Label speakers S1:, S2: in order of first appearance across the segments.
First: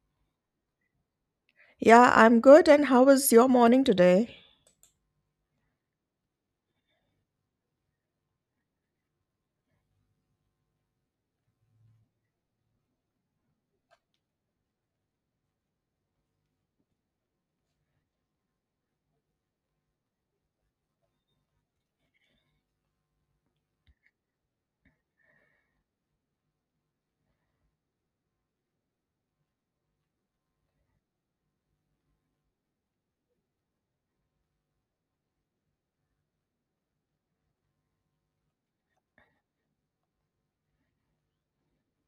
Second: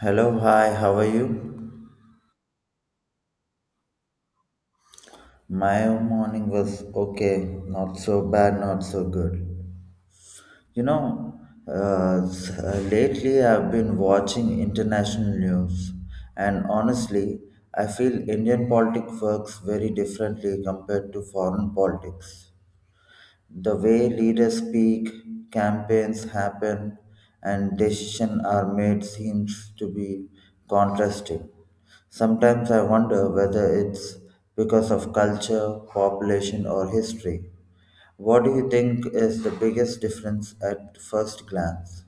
S1: Hello, hi, how are you?
S2: Yeah, I'm good. And how was your morning today?
S1: My morning was okay, not so bad, not so good. You know, Lately I've been watching international news, and honestly, I feel Indian politics works very differently compared to foreign politics. The way leaders speak, campaigns happen, and decisions are made seems to be contrasting. Sometimes I wonder whether it's because of culture, population, or history. What do you think is the biggest difference at first glance?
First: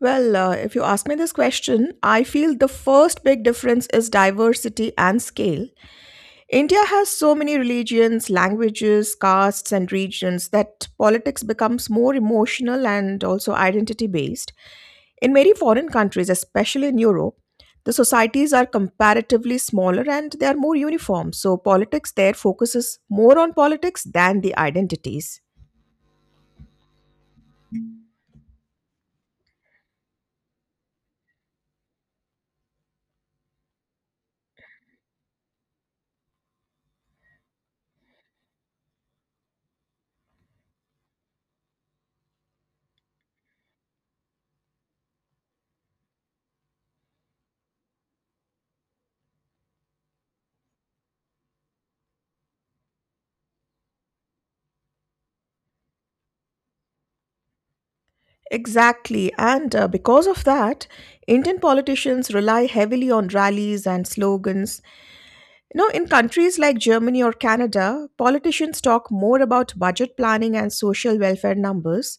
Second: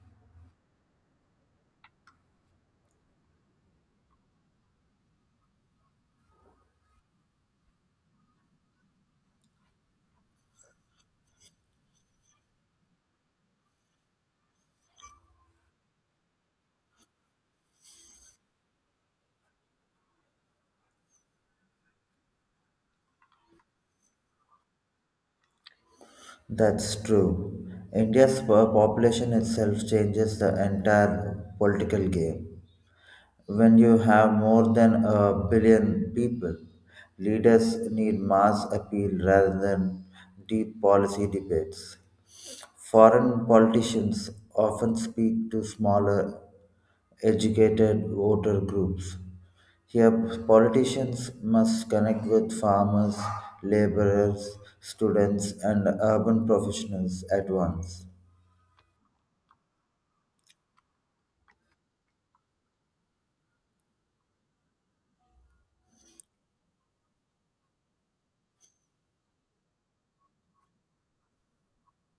S2: Well, if you ask me this question, I feel the first big difference is diversity and scale. India has so many religions, languages, castes, and regions that politics becomes more emotional and also identity based. In many foreign countries, especially in Europe, the societies are comparatively smaller and they are more uniform. So, politics there focuses more on politics than the identities.
S1: That's true. Population itself changes the entire political game. When you have more than a billion people, leaders need mass appeal rather than deep policy debates. Foreign politicians often speak to smaller, educated voter groups. Here, politicians must connect with farmers, laborers, students, and urban professionals at once.
S2: Exactly. And because of that, Indian politicians rely heavily on rallies and slogans. You know, in countries like Germany or Canada, politicians talk more about budget planning and social welfare numbers,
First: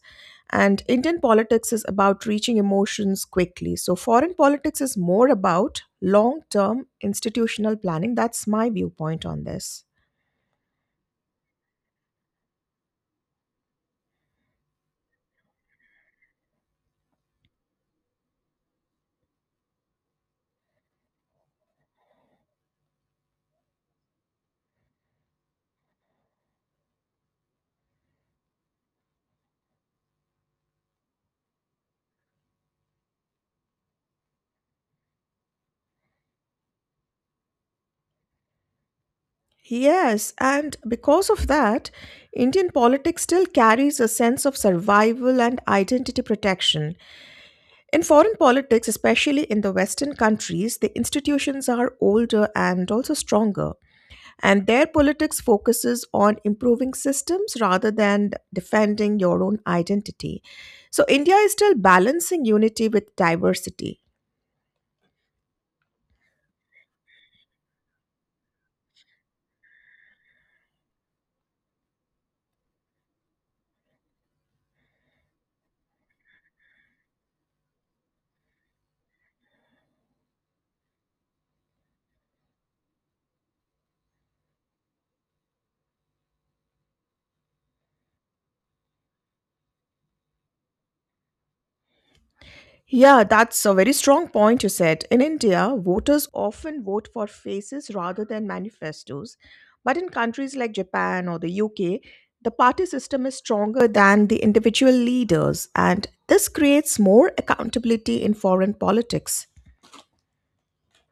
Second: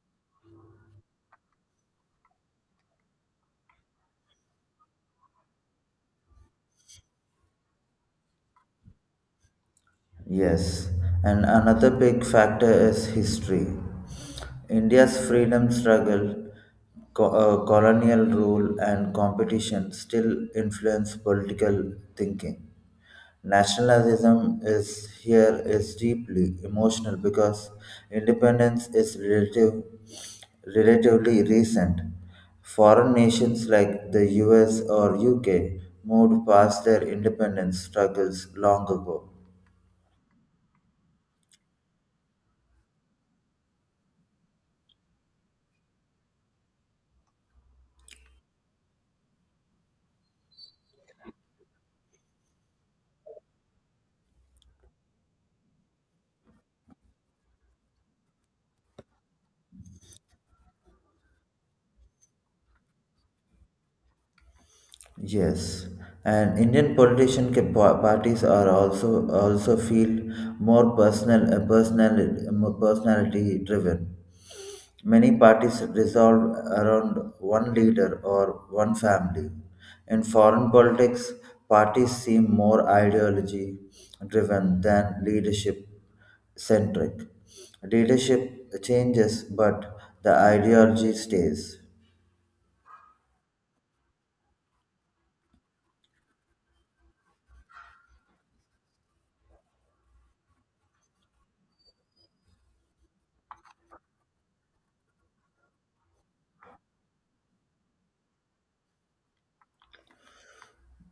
S2: and Indian politics is about reaching emotions quickly. So, foreign politics is more about long term institutional planning. That's my viewpoint on this.
S1: Yes, and another big factor is history. India's freedom struggle, colonial rule, and competition still influence political thinking. Nationalism is here is deeply emotional because independence is relatively recent. Foreign nations like the US or UK moved past their independence struggles long ago.
S2: Yes, and because of that, Indian politics still carries a sense of survival and identity protection. In foreign politics, especially in the Western countries, the institutions are older and also stronger, and their politics focuses on improving systems rather than defending your own identity. So, India is still balancing unity with diversity.
S1: Yes, and Indian parties are also feel more personal personal more personality driven. Many parties resolve around one leader or one family. In foreign politics, parties seem more ideology driven than leadership centric. Leadership changes, but the ideology stays.
S2: Yeah, that's a very strong point you said. In India, voters often vote for faces rather than manifestos. But in countries like Japan or the UK, the party system is stronger than the individual leaders, and this creates more accountability in foreign politics.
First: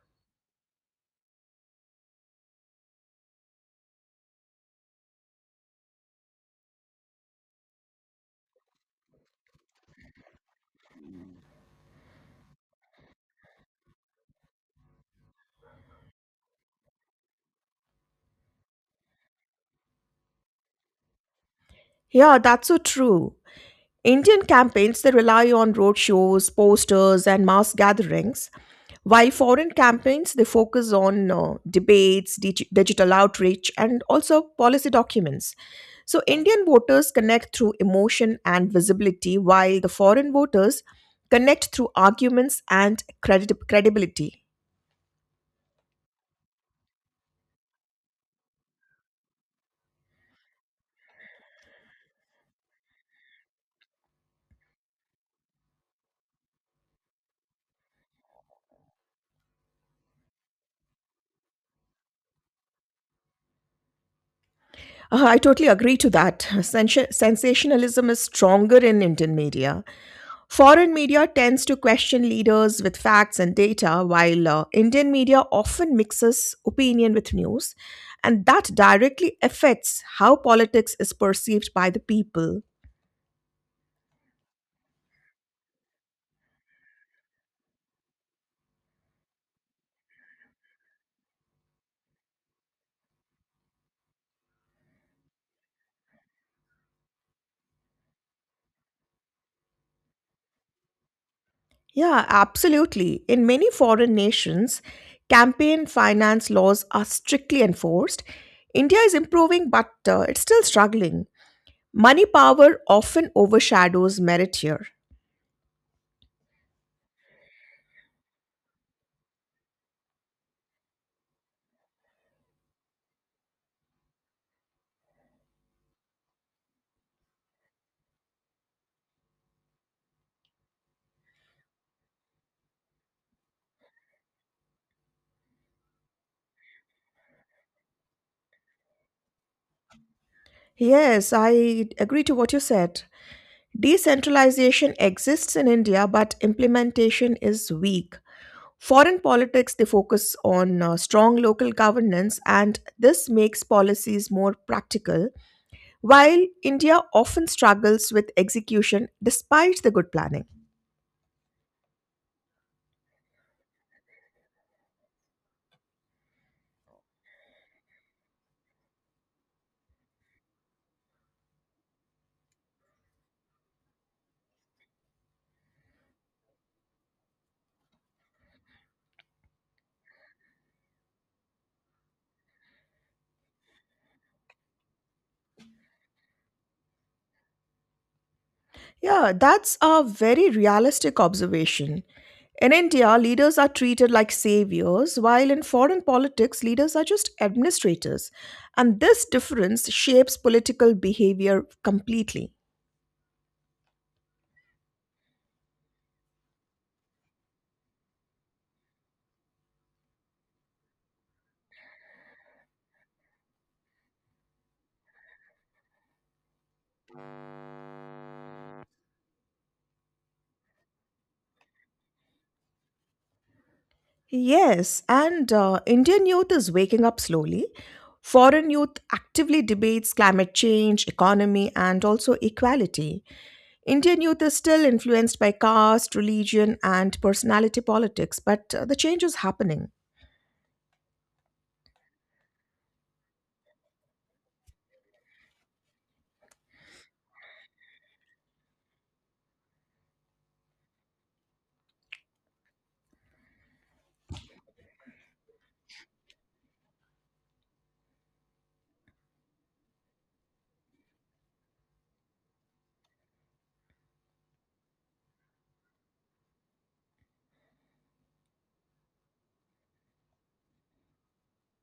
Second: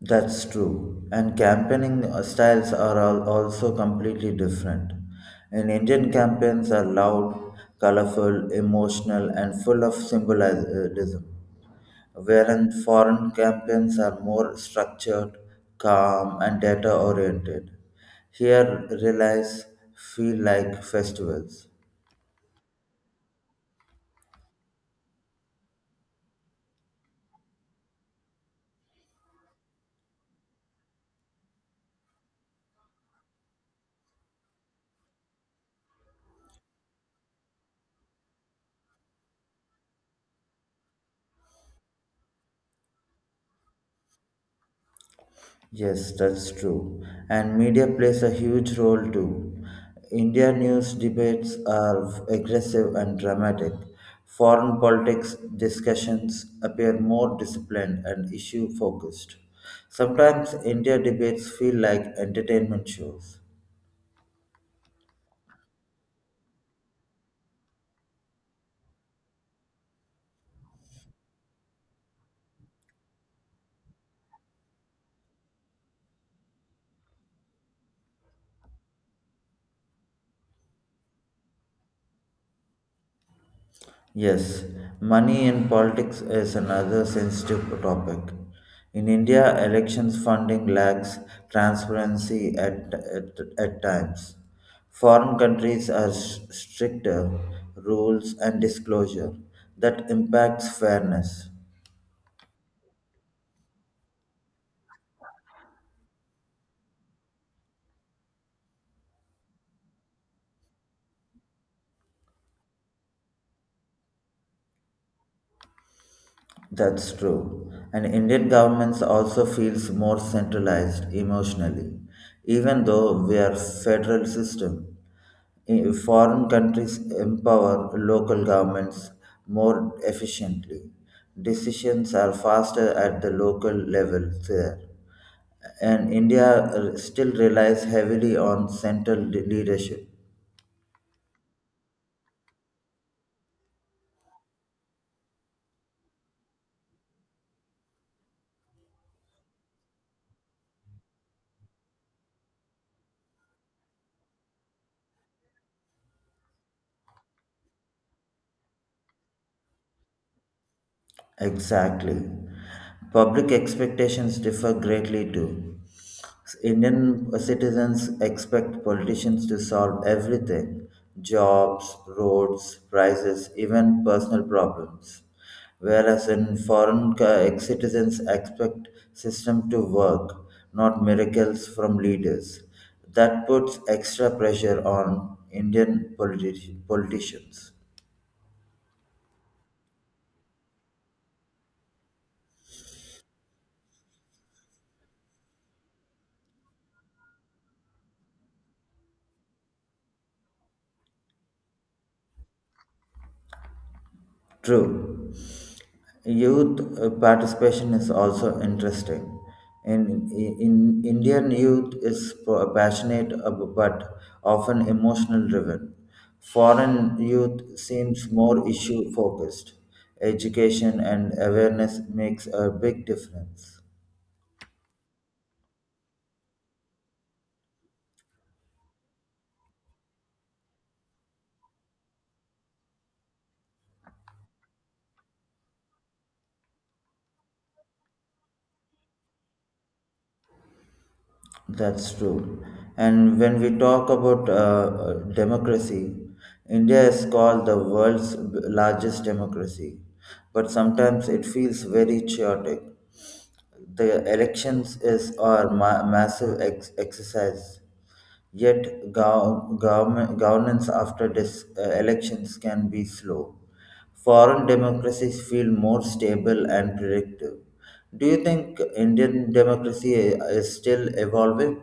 S1: That's true. And campaigning styles are all also completely different. In Indian campaigns are loud, colorful, emotional, and full of symbolism, whereas foreign campaigns are more structured, calm, and data oriented. Here, realize feel like festivals.
S2: Yeah, that's so true. Indian campaigns they rely on roadshows, posters, and mass gatherings, while foreign campaigns, they focus on debates, digital outreach, and also policy documents. So, Indian voters connect through emotion and visibility, while the foreign voters connect through arguments and credibility.
S1: Yes, that's true. And media plays a huge role too. India news debates are aggressive and dramatic. Foreign politics discussions appear more disciplined and issue focused. Sometimes India debates feel like entertainment shows.
S2: I totally agree to that. Sensationalism is stronger in Indian media. Foreign media tends to question leaders with facts and data, while Indian media often mixes opinion with news, and that directly affects how politics is perceived by the people.
S1: Yes, money in politics is another sensitive topic. In India, elections funding lacks transparency at times. Foreign countries are stricter rules and disclosure that impacts fairness.
S2: Yeah, absolutely. In many foreign nations, campaign finance laws are strictly enforced. India is improving, but it's still struggling. Money power often overshadows merit here.
S1: That's true. And Indian governments also feels more centralized emotionally, even though we are federal system. Foreign countries empower local governments more efficiently. Decisions are faster at the local level there. And India still relies heavily on central leadership.
S2: Yes, I agree to what you said. Decentralization exists in India, but implementation is weak. Foreign politics, they focus on strong local governance, and this makes policies more practical while India often struggles with execution despite the good planning.
S1: Exactly. Public expectations differ greatly too. Indian citizens expect politicians to solve everything jobs, roads, prices, even personal problems. Whereas in foreign citizens expect system to work, not miracles from leaders. That puts extra pressure on Indian politicians.
S2: Yeah, that's a very realistic observation. In India, leaders are treated like saviors, while in foreign politics, leaders are just administrators. And this difference shapes political behavior completely.
S1: True. Youth participation is also interesting. In Indian youth is passionate but often emotional driven. Foreign youth seems more issue focused. Education and awareness makes a big difference.
S2: Yes, and Indian youth is waking up slowly. Foreign youth actively debates climate change, economy, and also equality. Indian youth is still influenced by caste, religion, and personality politics, but the change is happening.
S1: That's true. And when we talk about democracy, India is called the world's largest democracy, but sometimes it feels very chaotic. The elections is our massive exercise, yet government governance after elections can be slow. Foreign democracies feel more stable and predictive. Do you think Indian democracy is still evolving?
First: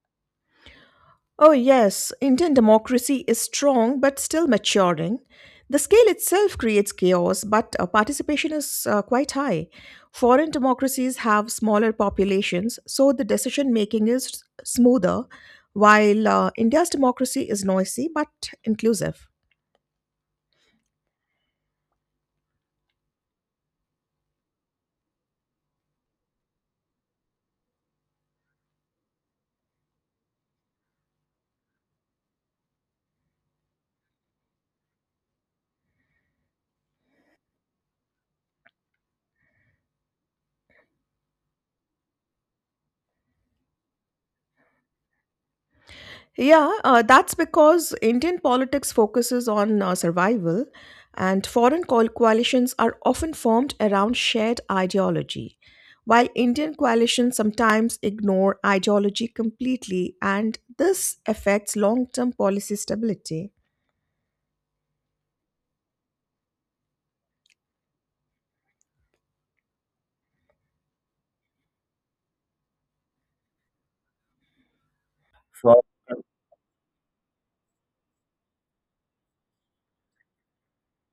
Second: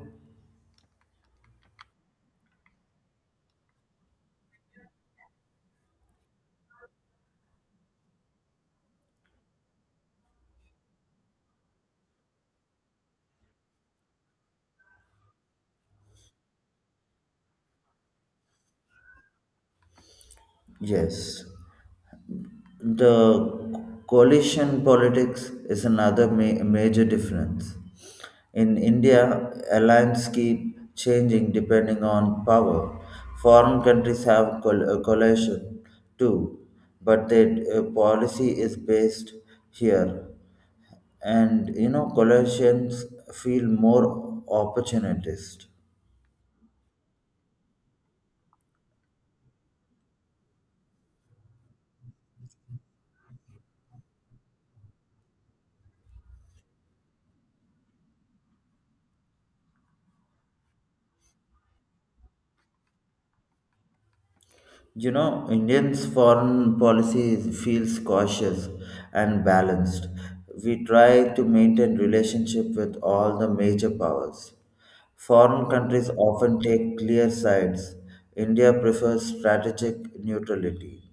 S2: Oh, yes, Indian democracy is strong but still maturing. The scale itself creates chaos, but participation is quite high. Foreign democracies have smaller populations, so the decision making is smoother, while India's democracy is noisy but inclusive.
S1: Yes. The coalition politics is another major difference. In India, alliances keep changing depending on power. Foreign countries have coalition too, but their policy is based here. And you know, coalitions feel more opportunist.
S2: Yeah, that's because Indian politics focuses on survival, and foreign coalitions are often formed around shared ideology, while Indian coalitions sometimes ignore ideology completely, and this affects long term policy stability.
S1: You know, Indians' foreign policy feels cautious and balanced. We try to maintain relationship with all the major powers. Foreign
S2: For
S1: countries often take clear sides. India prefers strategic neutrality.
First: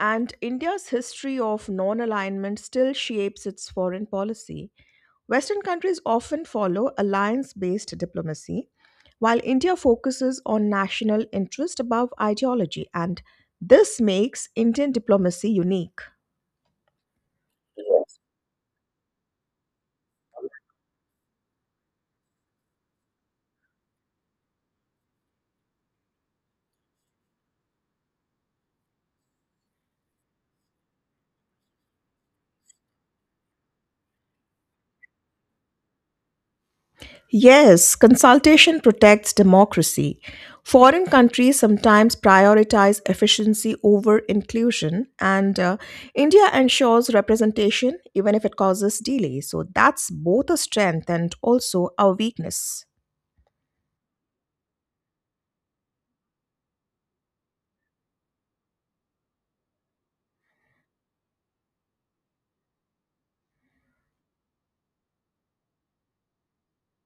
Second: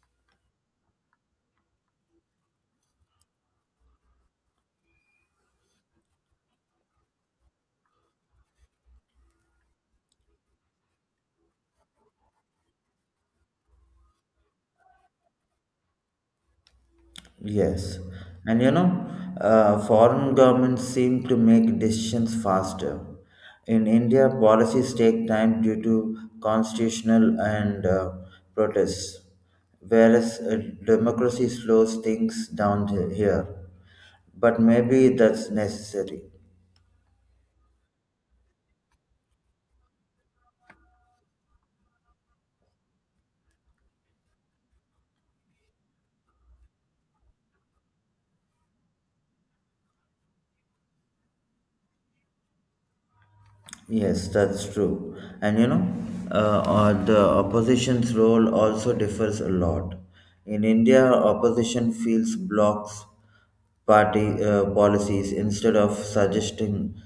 S2: And India's history of non alignment still shapes its foreign policy. Western countries often follow alliance based diplomacy, while India focuses on national interest above ideology, and this makes Indian diplomacy unique.
S1: Yes, and you know, foreign governments seem to make decisions faster. In India, policies take time due to constitutional and protests, whereas democracy slows things down here. But maybe that's necessary.
S2: Yes, consultation protects democracy. Foreign countries sometimes prioritize efficiency over inclusion, and India ensures representation even if it causes delay. So that's both a strength and also a weakness.
S1: Yes, that's true. And you know, the opposition's role also differs a lot. In India, opposition feels blocks party policies instead of suggesting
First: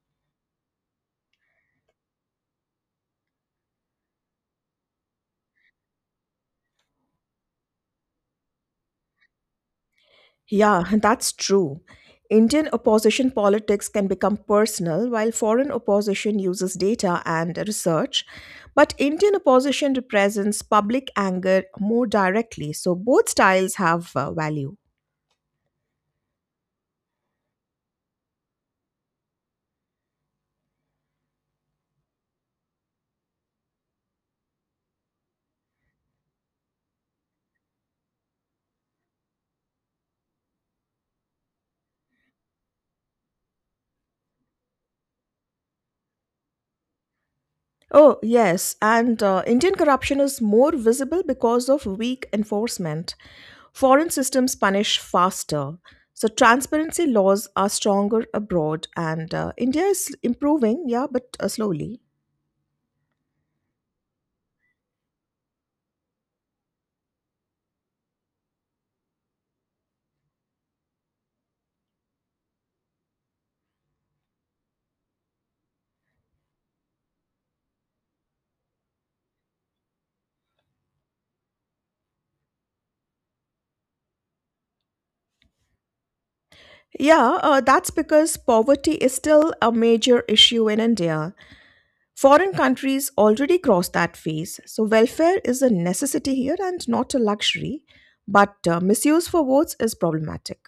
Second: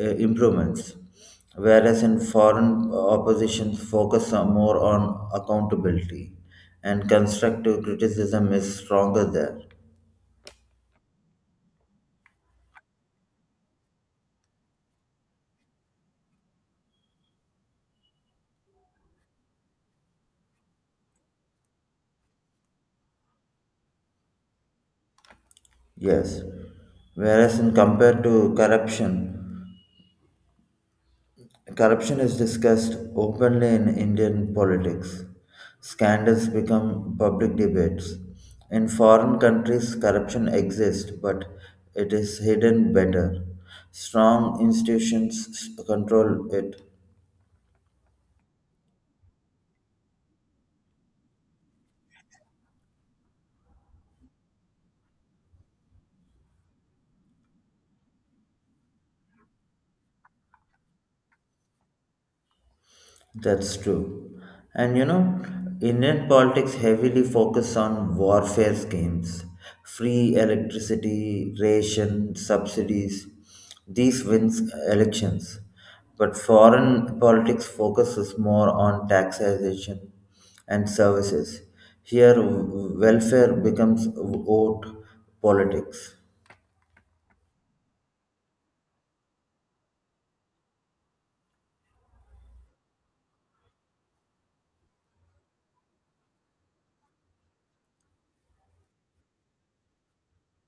S1: improvements, whereas in foreign oppositions focus on- more on accountability and constructive criticism is stronger there.
S2: Yeah, that's true. Indian opposition politics can become personal, while foreign opposition uses data and research. But Indian opposition represents public anger more directly, so both styles have value.
S1: Yes. Whereas in compared to corruption, corruption is discussed openly in Indian politics. Scandals become public debates. In foreign countries, corruption exists, but it is hidden better. Strong institutions control it.
S2: Oh, yes, and Indian corruption is more visible because of weak enforcement. Foreign systems punish faster. So, transparency laws are stronger abroad, and India is improving, yeah, but slowly.
S1: That's true. And you know, Indian politics heavily focus on warfare schemes, free electricity, ration, subsidies. These wins elections. But foreign politics focuses more on taxation and services. Here, welfare becomes vote politics.
S2: Yeah, that's because poverty is still a major issue in India. Foreign countries already crossed that phase, so welfare is a necessity here and not a luxury. But misuse for votes is problematic.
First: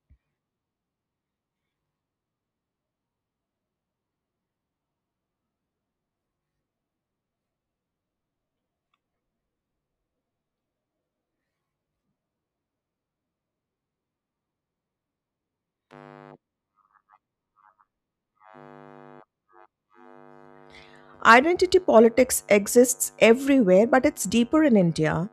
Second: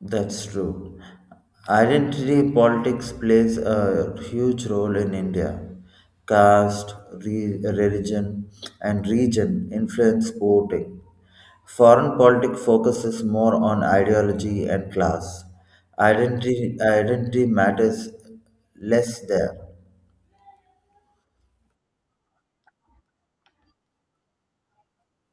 S1: That's true. Identity politics plays a huge role in India. Caste, religion, and region influence voting. Foreign politics focuses more on ideology and class. Identity matters less there.
S2: Identity politics exists everywhere, but it's deeper in India.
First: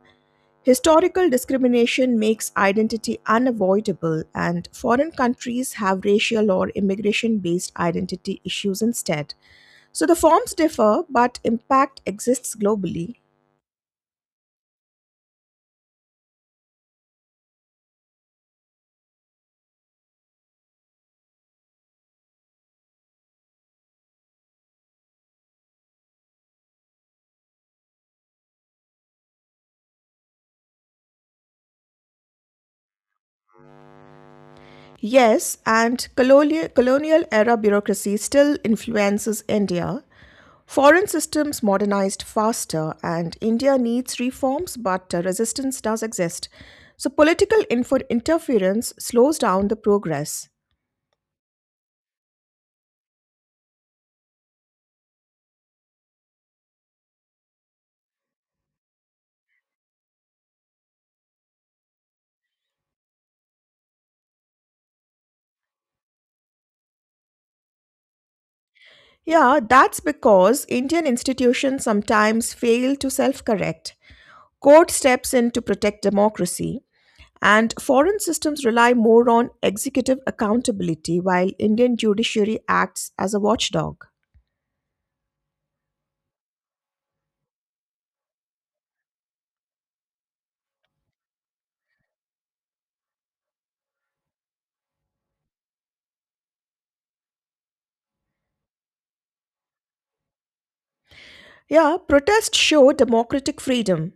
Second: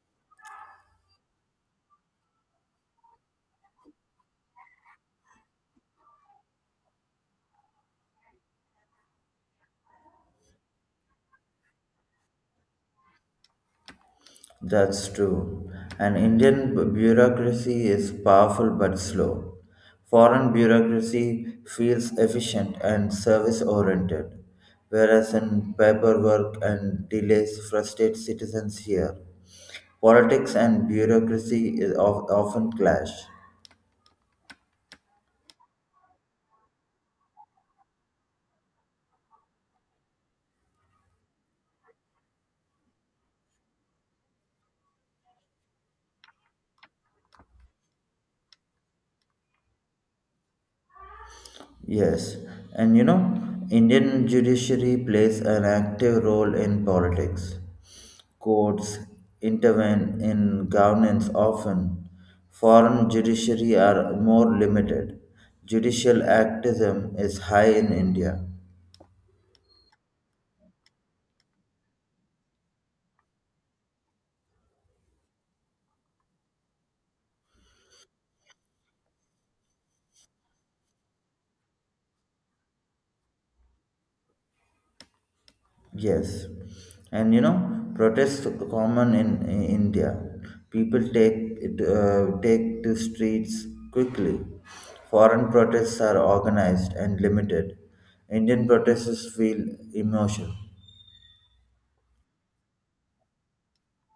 S2: Historical discrimination makes identity unavoidable, and foreign countries have racial or immigration based identity issues instead. So the forms differ, but impact exists globally.
S1: That's true. And Indian bureaucracy is powerful but slow. Foreign bureaucracy feels efficient and service oriented, whereas in paperwork and delays frustrate citizens here. Politics and bureaucracy is often clash.
S2: Yes, and colonial era bureaucracy still influences India. Foreign systems modernized faster, and India needs reforms, but resistance does exist. So, political interference slows down the progress.
S1: Yes, and you know, Indian judiciary plays an active role in politics. Courts intervene in governance often. Foreign judiciary are more limited. Judicial activism is high in India.
S2: Yeah, that's because Indian institutions sometimes fail to self correct. Court steps in to protect democracy, and foreign systems rely more on executive accountability while Indian judiciary acts as a watchdog.
S1: Yes, and you know protests common in India. People take take to streets quickly. Foreign protests are organized and limited. Indian protests feel emotional.
S2: Yeah, protests show democratic freedom.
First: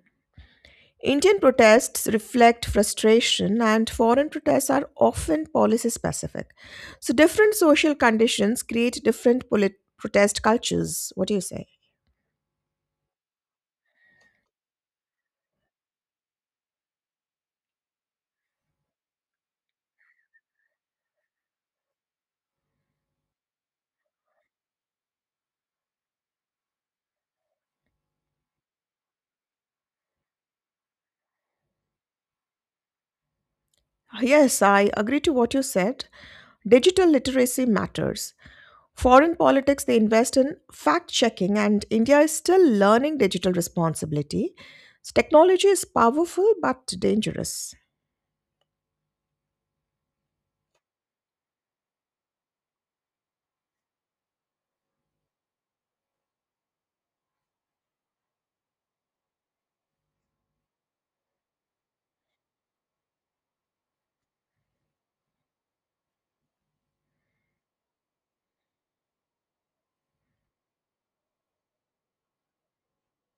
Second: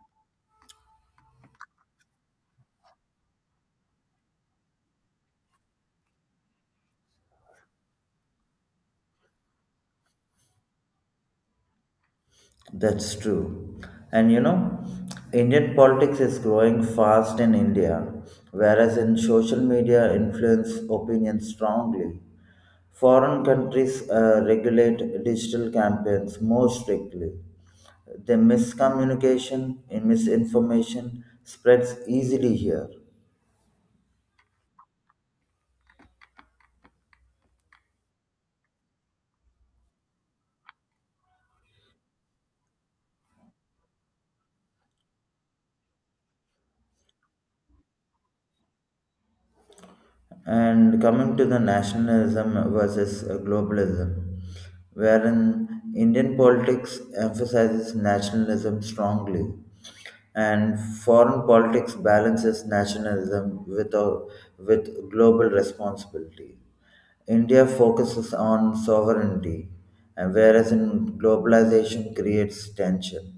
S2: Indian protests reflect frustration, and foreign protests are often policy specific. So, different social conditions create different protest cultures. What do you say?
S1: That's true. And you know, Indian politics is growing fast in India, whereas in social media influence opinions strongly. Foreign countries regulate digital campaigns more strictly. The miscommunication and misinformation spreads easily here.
S2: Yes, I agree to what you said. Digital literacy matters. Foreign politics, they invest in fact checking, and India is still learning digital responsibility. So technology is powerful but dangerous.
S1: And coming to the nationalism versus globalism, wherein Indian politics emphasizes nationalism strongly, and foreign politics balances nationalism with global responsibility. India focuses on sovereignty, and whereas in globalization creates tension.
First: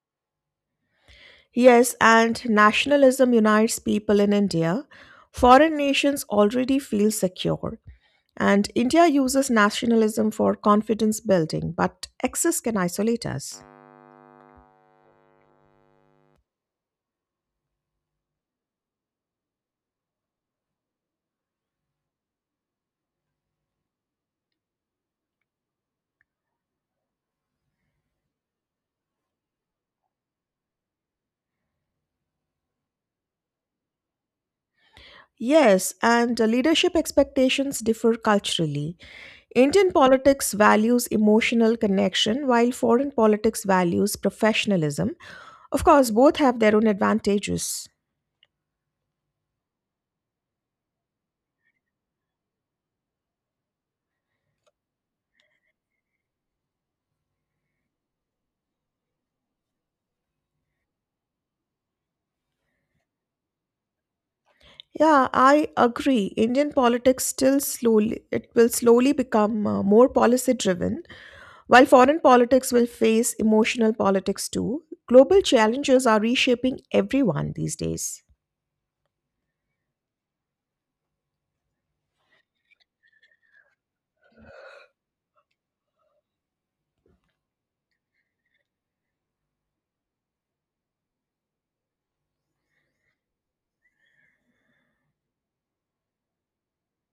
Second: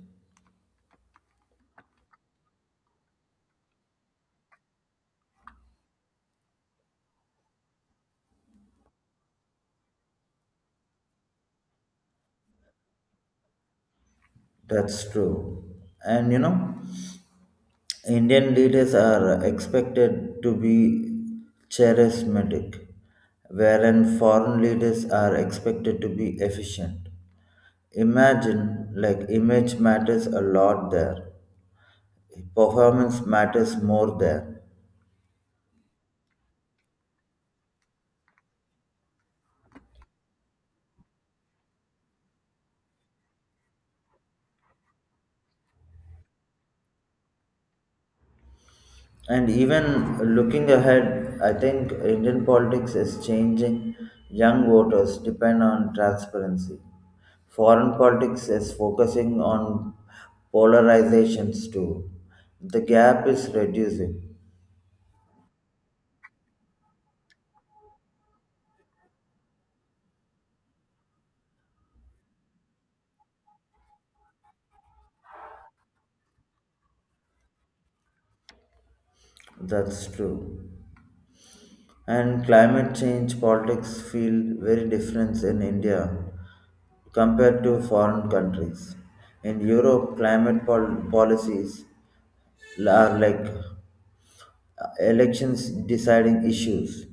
S2: Yes, and nationalism unites people in India. Foreign nations already feel secure, and India uses nationalism for confidence building, but excess can isolate us.
S1: That's true. And you know, Indian leaders are expected to be charismatic, wherein foreign leaders are expected to be efficient. Imagine, like, image matters a lot there, performance matters more there.
S2: Yes, and leadership expectations differ culturally. Indian politics values emotional connection while foreign politics values professionalism. Of course, both have their own advantages.
S1: And even looking ahead, I think Indian politics is changing. Young voters depend on transparency. Foreign politics is focusing on polarizations too. The gap is reducing.
S2: Yeah, I agree. Indian politics still slowly it will slowly become more policy driven while foreign politics will face emotional politics too. Global challenges are reshaping everyone these days.
S1: That's true. And climate change politics feel very different in India compared to foreign countries. In Europe, climate policies are like elections deciding issues.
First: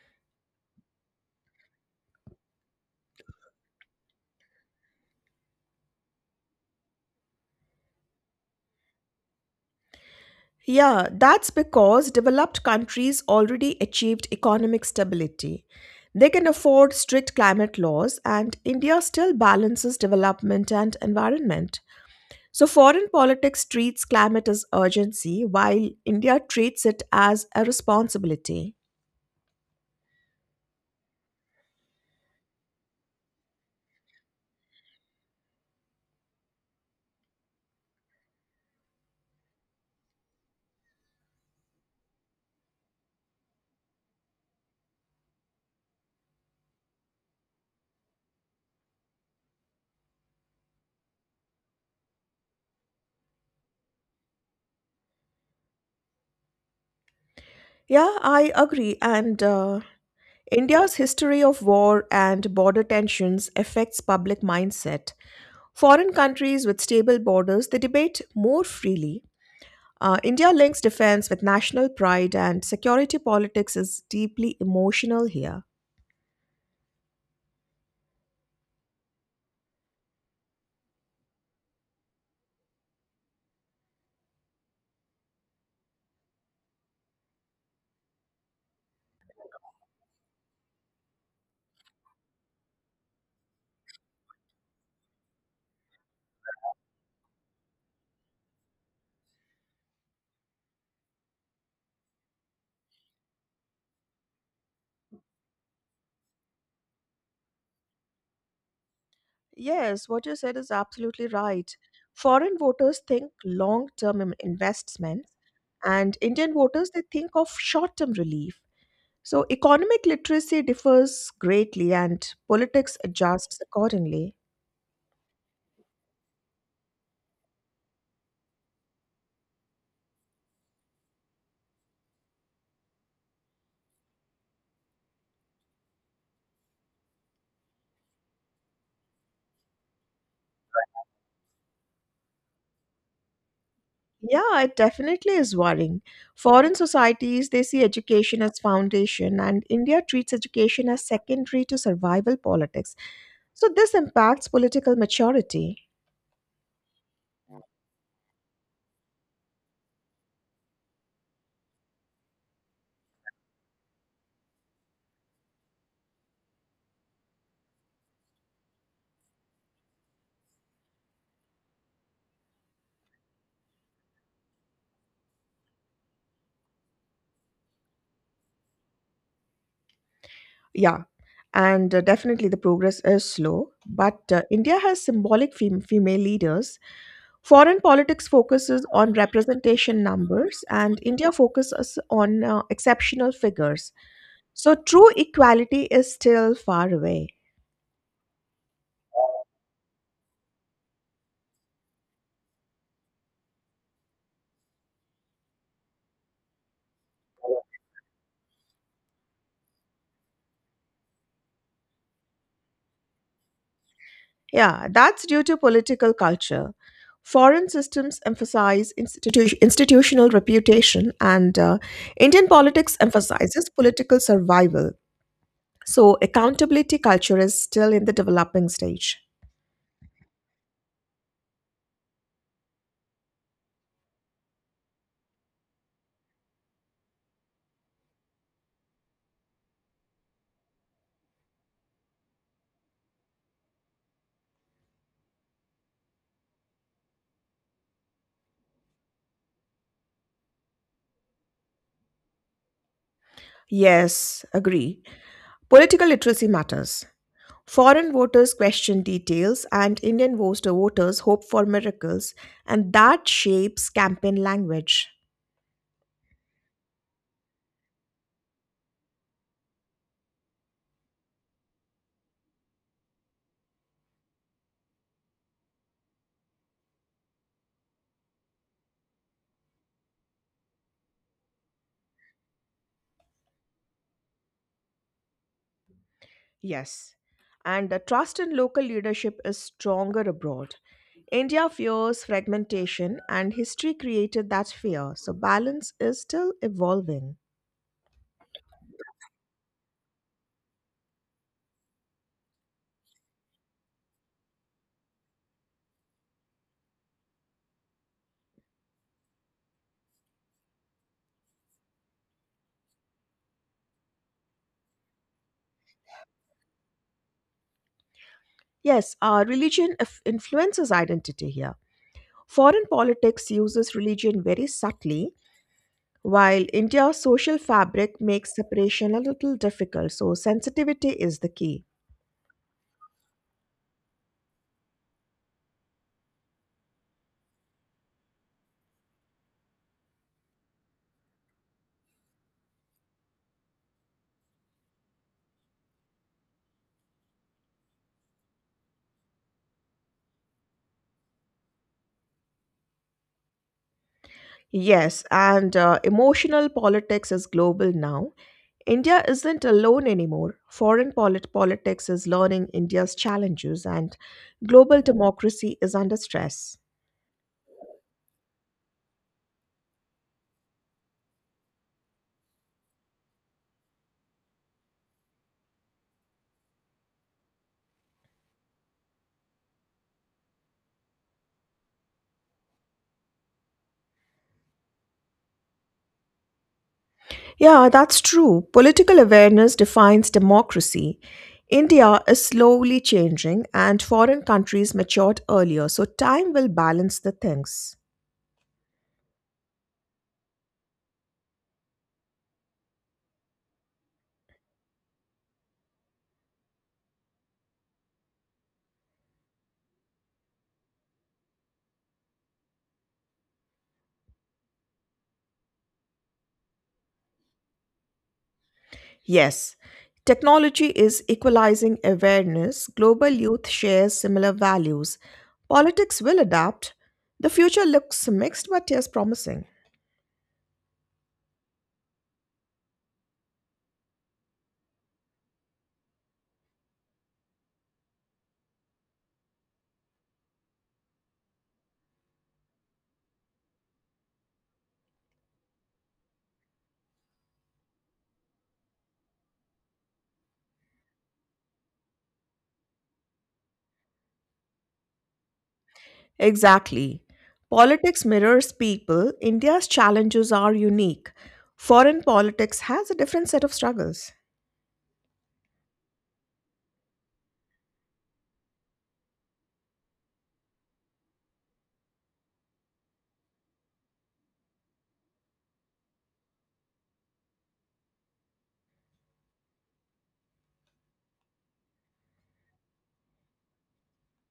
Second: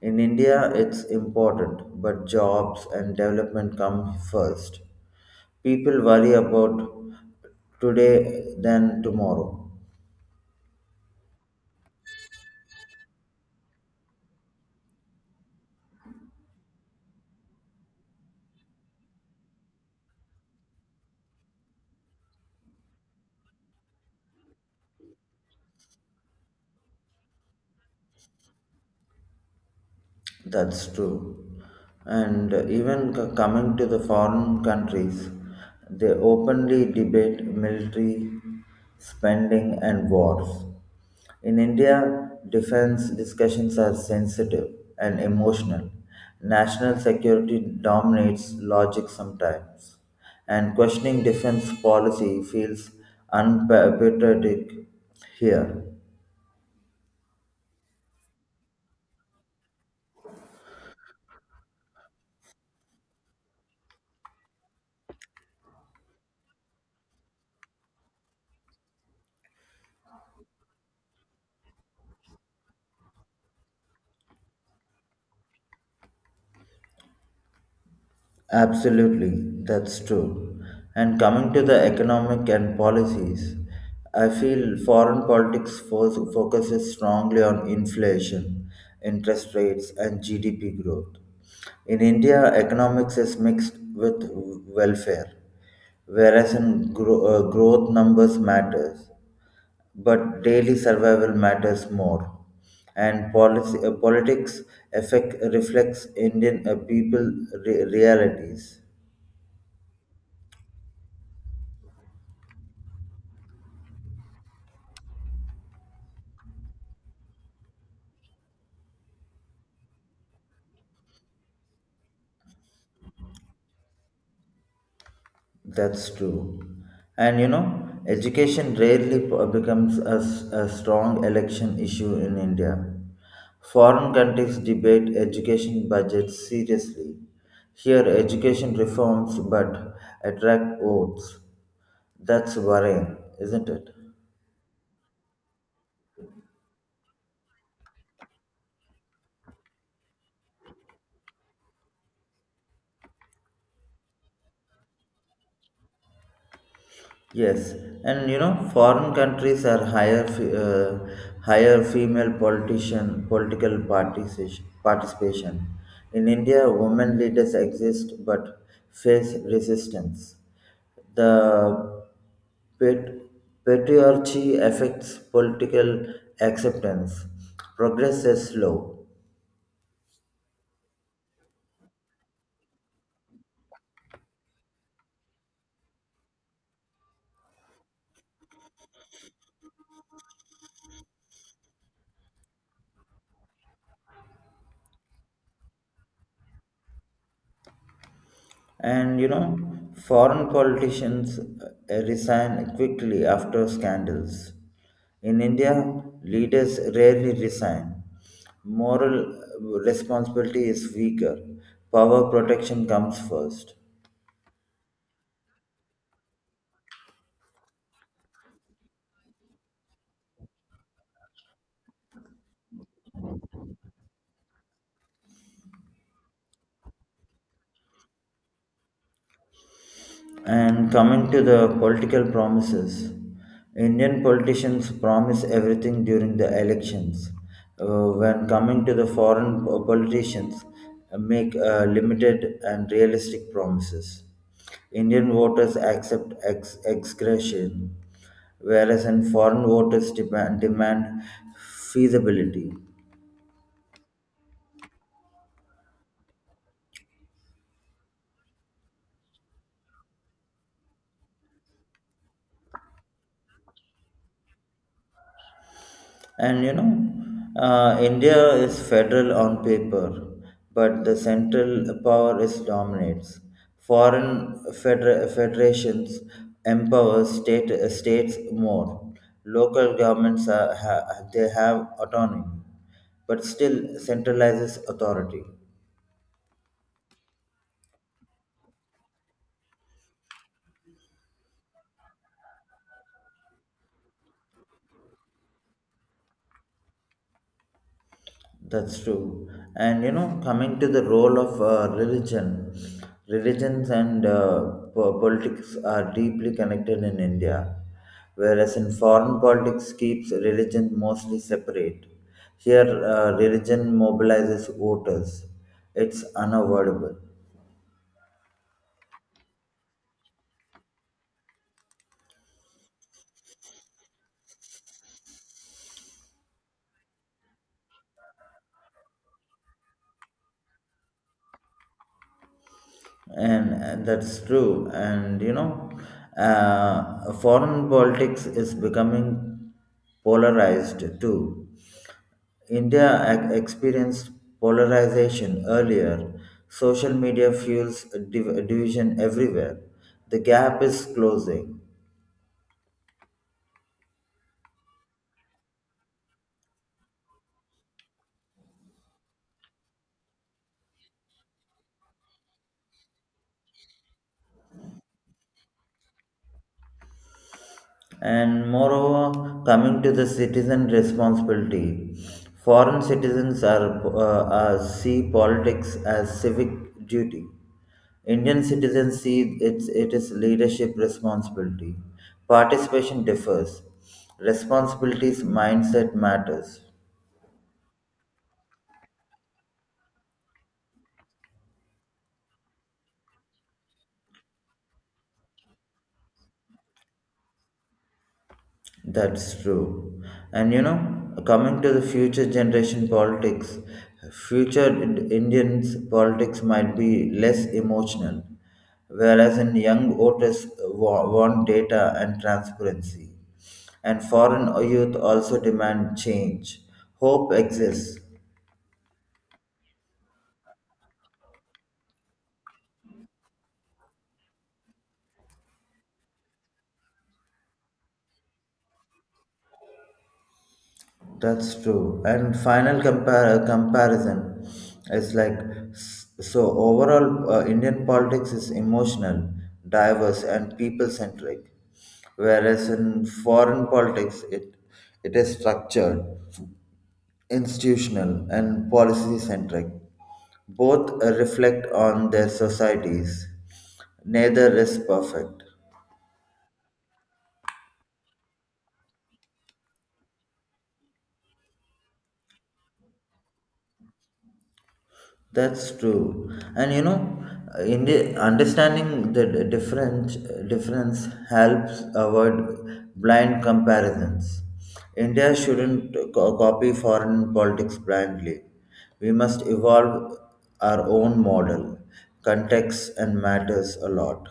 S1: In India, it's important, but jobs and development come first. People worry about today than tomorrow.
S2: Yeah, that's because developed countries already achieved economic stability. They can afford strict climate laws, and India still balances development and environment. So, foreign politics treats climate as urgency, while India treats it as a responsibility.
S1: That's true. And even coming to the foreign countries, they openly debate military spending and wars. In India, defense discussions are sensitive and emotional. National security dominates logic sometimes, and questioning defense policy feels unpatriotic here.
S2: Yeah, I agree. And India's history of war and border tensions affects public mindset. Foreign countries with stable borders, they debate more freely. India links defense with national pride, and security politics is deeply emotional here.
S1: Absolutely, that's true. And coming to the economic and policies, I feel foreign politics focuses strongly on inflation, interest rates, and GDP growth. In India, economics is mixed with welfare, whereas in growth numbers matters, but daily survival matters more. And politics affect reflects Indian people realities.
S2: Yes, what you said is absolutely right. Foreign voters think long term investments, and Indian voters they think of short term relief. So, economic literacy differs greatly, and politics adjusts accordingly.
S1: That's true. And you know, education rarely becomes a strong election issue in India. Foreign countries debate education budgets seriously. Here, education reforms but attract votes. That's worrying, isn't it?
S2: Yeah, it definitely is worrying. Foreign societies, they see education as foundation, and India treats education as secondary to survival politics. So this impacts political maturity.
S1: Yes, and you know, foreign countries are higher, higher female politician, political participation. Participation. In India, women leaders exist but face resistance. The pat- patriarchy affects political acceptance. Progress is slow.
S2: Yeah, and definitely the progress is slow, but India has symbolic female leaders. Foreign politics focuses on representation numbers, and India focuses on exceptional figures. So, true equality is still far away.
S1: And you know, foreign politicians resign quickly after scandals. In India, leaders rarely resign. Moral responsibility is weaker. Power protection comes first.
S2: Yeah, that's due to political culture. Foreign systems emphasize institutional reputation, and Indian politics emphasizes political survival. So, accountability culture is still in the developing stage.
S1: And coming to the political promises, Indian politicians promise everything during the elections. When coming to the foreign politicians, make limited and realistic promises. Indian voters accept excretion, whereas in foreign voters demand feasibility.
S2: Yes, agree. Political literacy matters. Foreign voters question details, and Indian voters hope for miracles, and that shapes campaign language.
S1: And you know, India is federal on paper, but the central power is dominates. Foreign federations empower states more. Local governments they have autonomy, but still centralizes authority.
S2: Yes, and the trust in local leadership is stronger abroad. India fears fragmentation, and history created that fear, so balance is still evolving.
S1: That's true. And you know, coming to the role of religion, religions and politics are deeply connected in India, whereas in foreign politics keeps religion mostly separate. Here, religion mobilizes voters. It's unavoidable.
S2: Yes, our religion influences identity here. Foreign politics uses religion very subtly, while India's social fabric makes separation a little difficult, so sensitivity is the key.
S1: And that's true, and you know, foreign politics is becoming polarized too. India experienced polarization earlier. Social media fuels division everywhere. The gap is closing.
S2: Yes, and emotional politics is global now. India isn't alone anymore. Foreign politics is learning India's challenges, and global democracy is under stress.
S1: And moreover, coming to the citizen responsibility, foreign citizens are see politics as civic duty. Indian citizens see it is leadership responsibility. Participation differs. Responsibilities mindset matters.
S2: Yeah, that's true. Political awareness defines democracy. India is slowly changing, and foreign countries matured earlier, so time will balance the things.
S1: That's true. And you know, coming to the future generation politics, future Indians politics might be less emotional, whereas in young voters want data and transparency. And foreign youth also demand change. Hope exists.
S2: Yes, technology is equalizing awareness. Global youth shares similar values. Politics will adapt. The future looks mixed but yes promising.
S1: That's true. And final comparison is like so overall, Indian politics is emotional, diverse, and people centric, whereas in foreign politics, it is structured, institutional, and policy centric. Both reflect on their societies. Neither is perfect.
S2: Exactly. Politics mirrors people. India's challenges are unique. Foreign politics has a different set of struggles.
S1: That's true, and you know, in the understanding the difference helps avoid blind comparisons. India shouldn't copy foreign politics blindly. We must evolve our own model. Context and matters a lot.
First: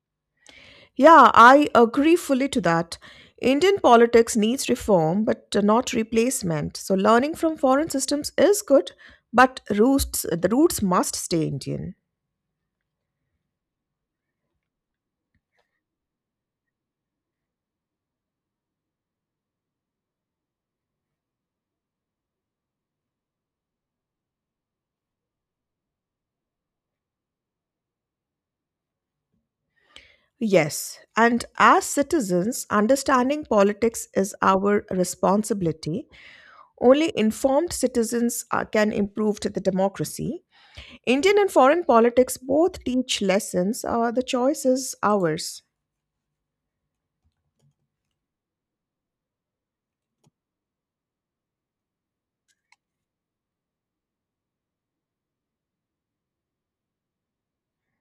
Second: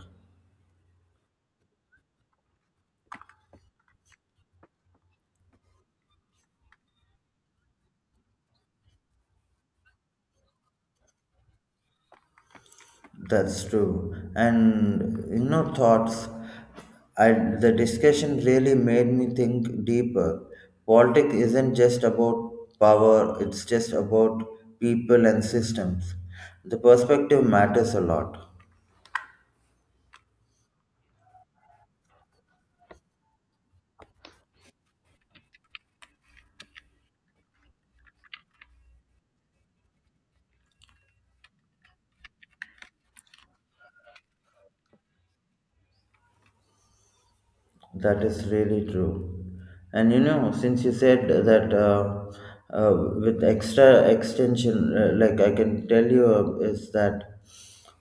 S2: Yeah, I agree fully to that. Indian politics needs reform, but not replacement. So learning from foreign systems is good, but roots the roots must stay Indian.
S1: That's true. And you know, thoughts. I the discussion really made me think deeper. Politics isn't just about power; it's just about people and systems. The perspective matters a lot.
S2: Yes, and as citizens, understanding politics is our responsibility. Only informed citizens can improve the democracy. Indian and foreign politics both teach lessons. The choice is ours.
S1: That is really true. And you know, since you said that uh, with extra extension, like I can tell you, is that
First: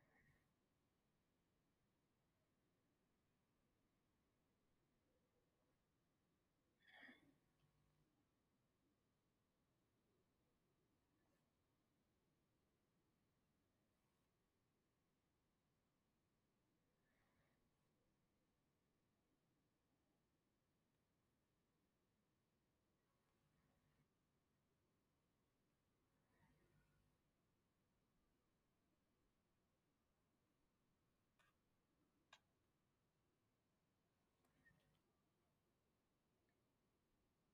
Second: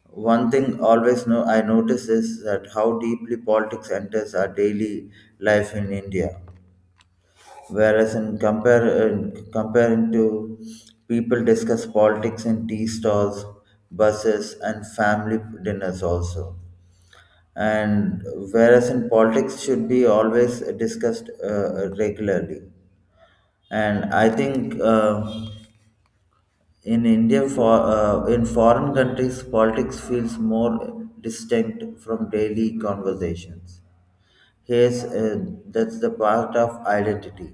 S1: one thing always know I notice is that how deeply politics enters our daily life in India. Whereas in compare in comparing to people discuss politics in tea stalls, buses, and family dinners also, and whereas in politics should be always discussed regularly, and I think in india for in foreign countries politics feels more distinct from daily conversations here's that's the part of identity.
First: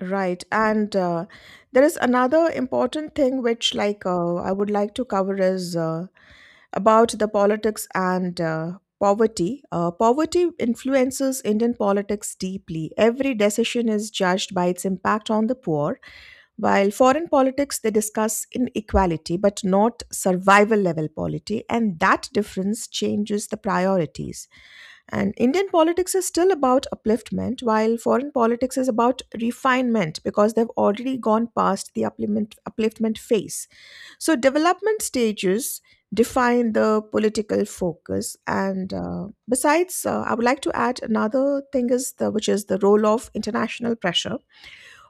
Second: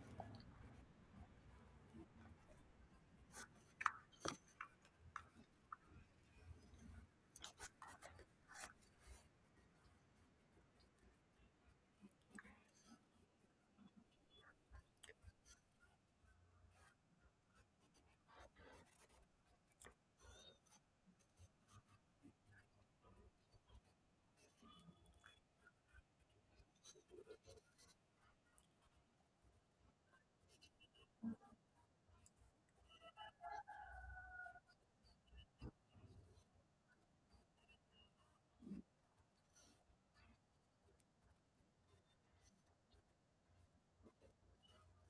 S2: Right. And there is another important thing which, I would like to cover is about the politics and poverty. Poverty influences Indian politics deeply. Every decision is judged by its impact on the poor, while foreign politics they discuss inequality but not survival level poverty, and that difference changes the priorities. And Indian politics is still about upliftment, while foreign politics is about refinement because they've already gone past the upliftment phase. So, development stages define the political focus. And besides, I would like to add another thing is the which is the role of international pressure.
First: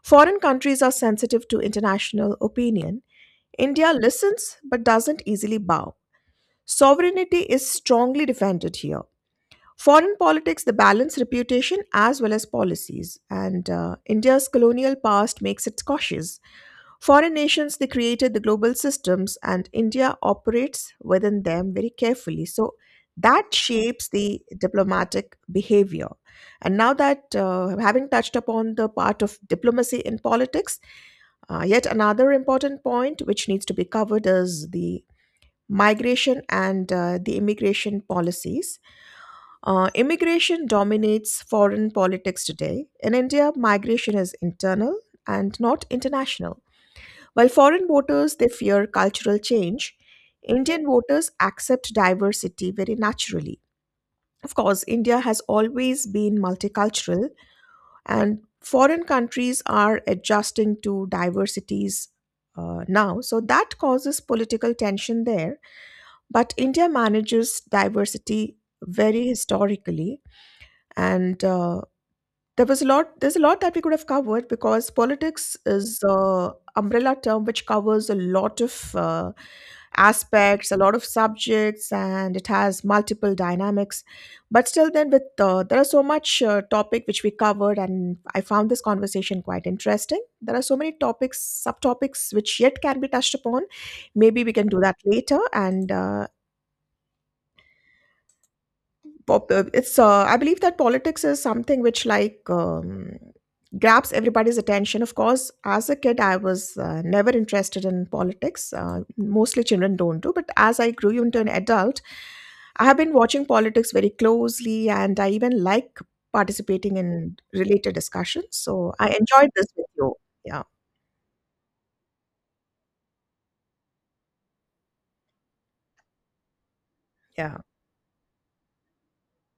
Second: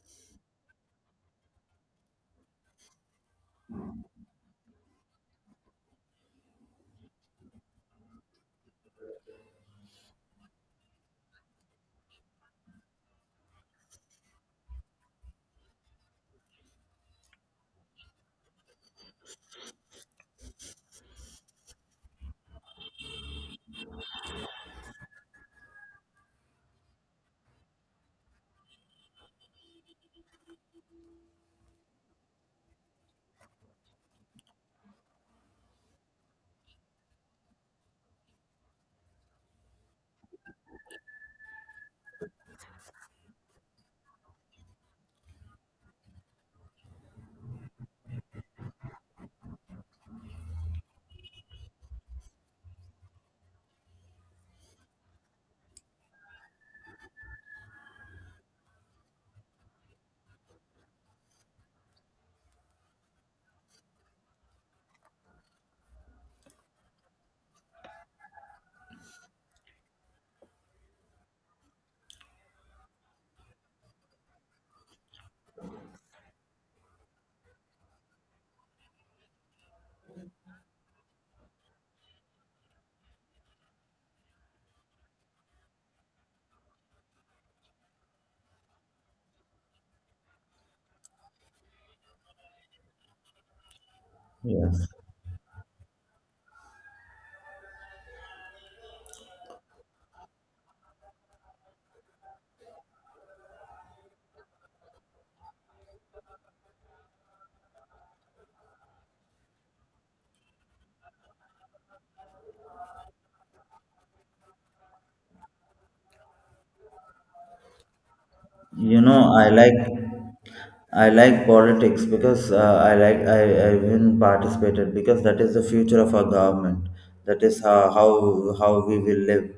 S2: Foreign countries are sensitive to international opinion. India listens but doesn't easily bow. Sovereignty is strongly defended here. Foreign politics, the balance reputation as well as policies, and India's colonial past makes it cautious. Foreign nations, they created the global systems, and India operates within them very carefully. So that shapes the diplomatic behavior. And now that having touched upon the part of diplomacy in politics, yet another important point which needs to be covered is the migration and the immigration policies. Immigration dominates foreign politics today. In India, migration is internal and not international. While foreign voters they fear cultural change, Indian voters accept diversity very naturally. Of course, India has always been multicultural, and foreign countries are adjusting to diversities now. So that causes political tension there. But India manages diversity very historically and there's a lot that we could have covered because politics is a umbrella term which covers a lot of aspects, a lot of subjects, and it has multiple dynamics. But still, then with there are so much topic which we covered, and I found this conversation quite interesting. There are so many topics, subtopics which yet can be touched upon. Maybe we can do
S1: Yes.
S2: that later, and it's I believe that politics is something which grabs everybody's attention. Of course, as a kid, I was never interested in politics. Mostly children don't do. But as I grew into an adult, I have been watching politics very closely, and I even like participating in related discussions. So
S1: You
S2: I
S1: know,
S2: enjoyed this with you. Yeah,
S1: I like politics because I even participated because that is the future of our government. That
S2: yeah,
S1: is how we will live.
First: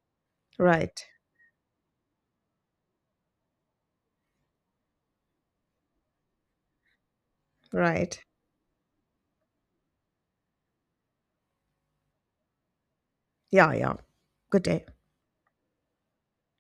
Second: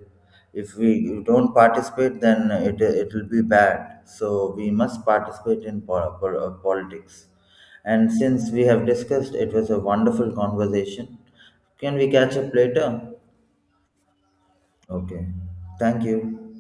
S1: If
S2: right,
S1: we don't participate, then it will be bad. So we must participate in politics. And
S2: right.
S1: since we have discussed, it was a wonderful conversation. Can we catch up later?
S2: Yeah, yeah. Good day.
S1: Okay. Thank you.